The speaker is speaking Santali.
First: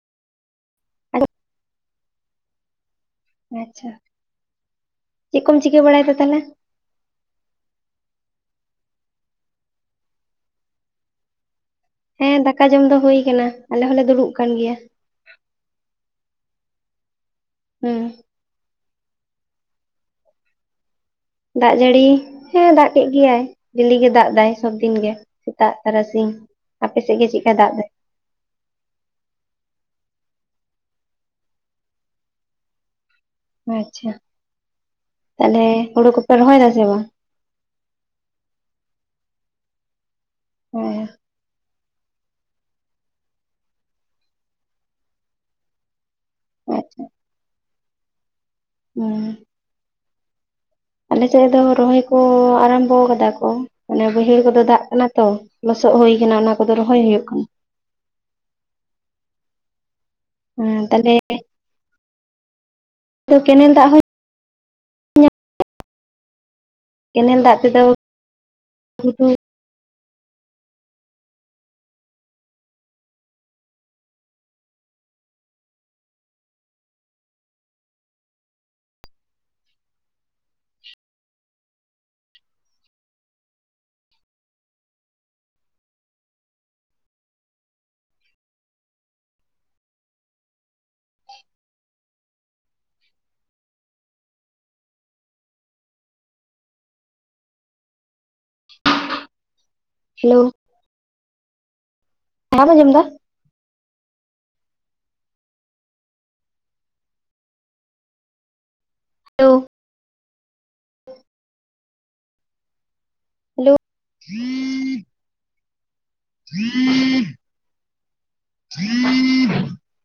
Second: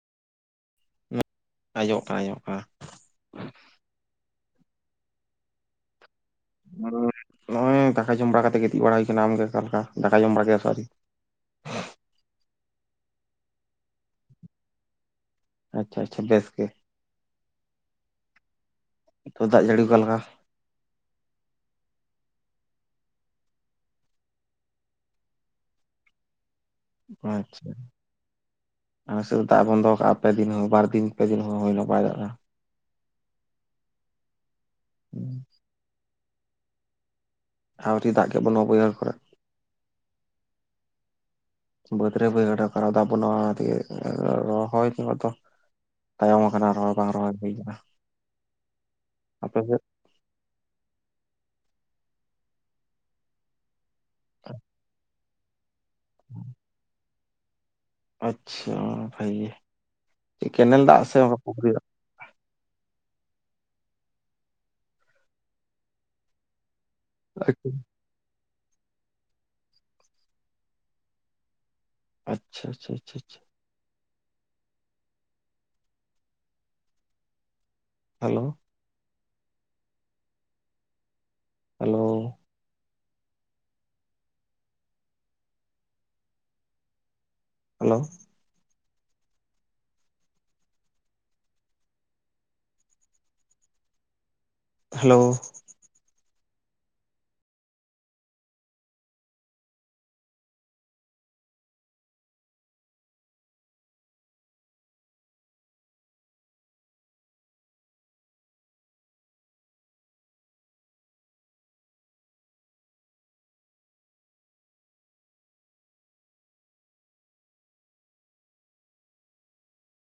[inaudible] ᱟᱸᱡᱚᱢᱚᱜ ᱠᱟᱱᱟ ᱟᱸᱡᱚᱢᱚᱜ ᱠᱟᱱᱟ᱾ ᱟᱪᱪᱷᱟ, ᱪᱮᱫ ᱠᱚᱢ ᱪᱤᱠᱟᱹ ᱵᱟᱲᱟᱭᱮᱫᱟ ᱛᱟᱦᱚᱞᱮ? [unintelligible] ᱱᱚᱜᱚᱭ, ᱫᱟᱠᱟ ᱡᱚᱢ ᱵᱟᱲᱟ ᱠᱟᱛᱮ, ᱜᱤᱛᱤᱡ ᱵᱟᱲᱟ ᱦᱩᱭ ᱟᱠᱟᱱᱟ ᱾ ᱟᱢᱜᱮ ᱚᱠᱟ ᱞᱮᱠᱟ? ᱫᱟᱠᱟ ᱡᱚᱢ ᱵᱟᱲᱟ ᱠᱮ-ᱟ ᱥᱮ, ᱟᱹᱣᱨᱤ? ᱦᱮᱸᱻ, ᱫᱟᱠᱟ ᱡᱚᱢ ᱫᱚ, ᱦᱩᱭ ᱟᱠᱟᱱᱟ ᱾ ᱟᱞᱮ ᱦᱚᱸ ᱞᱮ, ᱫᱩᱲᱩᱵ ᱟᱠᱟᱱ ᱜᱮᱭᱟ ᱾ ᱟᱪᱪᱷᱟ ᱟᱪᱪᱷᱟ, ᱵᱮᱥ ᱜᱮ ᱾ ᱦᱮᱸᱻ᱾ ᱱᱤᱛᱚ, ᱫᱟᱜ ᱡᱟᱹᱲᱤ ᱚᱠᱟ ᱞᱮᱠᱟ? ᱫᱟᱜ ᱡᱟᱹᱲᱤ, ᱦᱮᱸᱼ ᱫᱟᱜ ᱠᱮᱫ ᱜᱮᱭᱟᱭ, ᱰᱤᱞᱤᱜ ᱜᱮ, ᱫᱟᱜ ᱮᱫᱟᱭ, ᱥᱚᱵᱫᱤᱱ ᱜᱮ ᱾ ᱥᱮᱛᱟᱜ, ᱛᱟᱨᱟᱥᱤᱧ ᱟᱯᱮ ᱥᱮᱫ ᱜᱮ ᱪᱮᱫᱠᱟ ᱟᱪᱪᱷᱟ ᱫᱟᱜ ᱾ ᱫᱟᱭ ᱟᱞᱮ ᱥᱮᱫ ᱫᱟᱜᱼᱮ ᱵᱚᱱᱫᱚ ᱟᱠᱟᱜᱼᱟ, ᱛᱮ, ᱫᱤᱱᱟᱹᱢ ᱵᱟᱨ ᱫᱤᱱ, ᱯᱮ ᱫᱤᱱ ᱦᱩᱭ ᱮᱱᱟ, ᱵᱟᱭ ᱫᱟᱜ ᱮᱫᱟ ᱾ ᱟᱪᱪᱷᱟ! ᱛᱟᱦᱞᱮ, ᱦᱩᱲᱩ ᱠᱚᱯᱮ, ᱨᱚᱦᱚᱭ ᱮᱫᱟ ᱥᱮ ᱵᱟᱝ? ᱟᱹᱣᱨᱤ, ᱫᱟᱜ ᱜᱮ ᱵᱟᱹᱱᱩᱜᱼᱟ, ᱵᱟ. ᱭᱦᱟᱹᱲ ᱠᱚᱨᱮ ᱾ ᱦᱮᱸᱻ ᱾ ᱵᱟᱹᱫᱽ ᱨᱮ, ᱵᱟᱹᱭᱦᱟᱹᱲ ᱨᱮ, ᱚᱠᱟ ᱨᱮᱦᱚᱸ ᱫᱟᱜ ᱵᱟᱱᱩᱜ-ᱟ, ᱚᱱᱟ ᱫᱤᱭᱮ ᱨᱚᱼᱦᱚᱭ ᱠᱚ ᱫᱚ ᱛᱟᱭᱚᱢ ᱟᱠᱟᱱᱟ, ᱨᱚᱦᱚᱭ ᱵᱟᱝ ᱨᱚᱦᱚᱭ ᱦᱩᱭ ᱟᱠᱟᱱᱼᱟ ᱾ ᱦᱩᱸᱭ ᱾ ᱛᱟᱹᱜᱟᱹᱫ ᱟᱞᱮᱥᱮᱫ ᱫᱚ, ᱨᱚᱦᱚᱭ ᱠᱚ, ᱟᱨᱟᱢᱵᱚ ᱟᱠᱟᱫᱟ ᱠᱚ, ᱢᱟᱱᱮ, ᱵᱟᱹᱭᱦᱟᱹᱲ ᱠᱚᱫᱚ, ᱫᱟᱜ ᱟᱠᱟᱱᱟ ᱛᱚ ᱾ ᱞᱚᱥᱚᱜ ᱦᱳᱭ ᱟᱠᱟᱱᱟ, ᱚᱱᱟ ᱠᱚᱫᱚ, ᱨᱚᱦᱚᱭ ᱦᱩᱭᱩᱜ ᱟᱠᱟᱱᱟ ᱾ ᱟᱪᱪᱷᱟ! ᱵᱷᱟᱭᱮ ᱦᱮᱸᱻ ᱛᱟᱦᱞᱮ, ᱫᱟᱜ ᱛᱚ, ᱠᱮᱱᱮᱞ ᱫᱟᱜ ᱦᱚᱸᱭ, ᱧᱟᱢ [unintelligible] ᱠᱮᱱᱮᱞ ᱫᱟᱜ ᱟᱪᱪᱷᱟ ᱛᱮᱫᱚ, [unintelligible] ᱟᱪᱪᱷᱟ, ᱪᱷᱟ ᱟᱪᱷᱟ ᱟᱪᱷᱟ ᱾ Hello hello hello. ᱰᱷᱮᱼᱡ ᱾ ᱦᱟᱞᱳᱣ ᱾ [unintelligible] ᱦᱟᱞᱳᱣ ᱾ ᱵᱟᱢ ᱟᱸᱡᱚᱢ ᱮᱫᱟ? ᱦᱮᱞᱳᱣ ᱾ ᱦᱮᱞᱳᱜ [unintelligible] [unintelligible]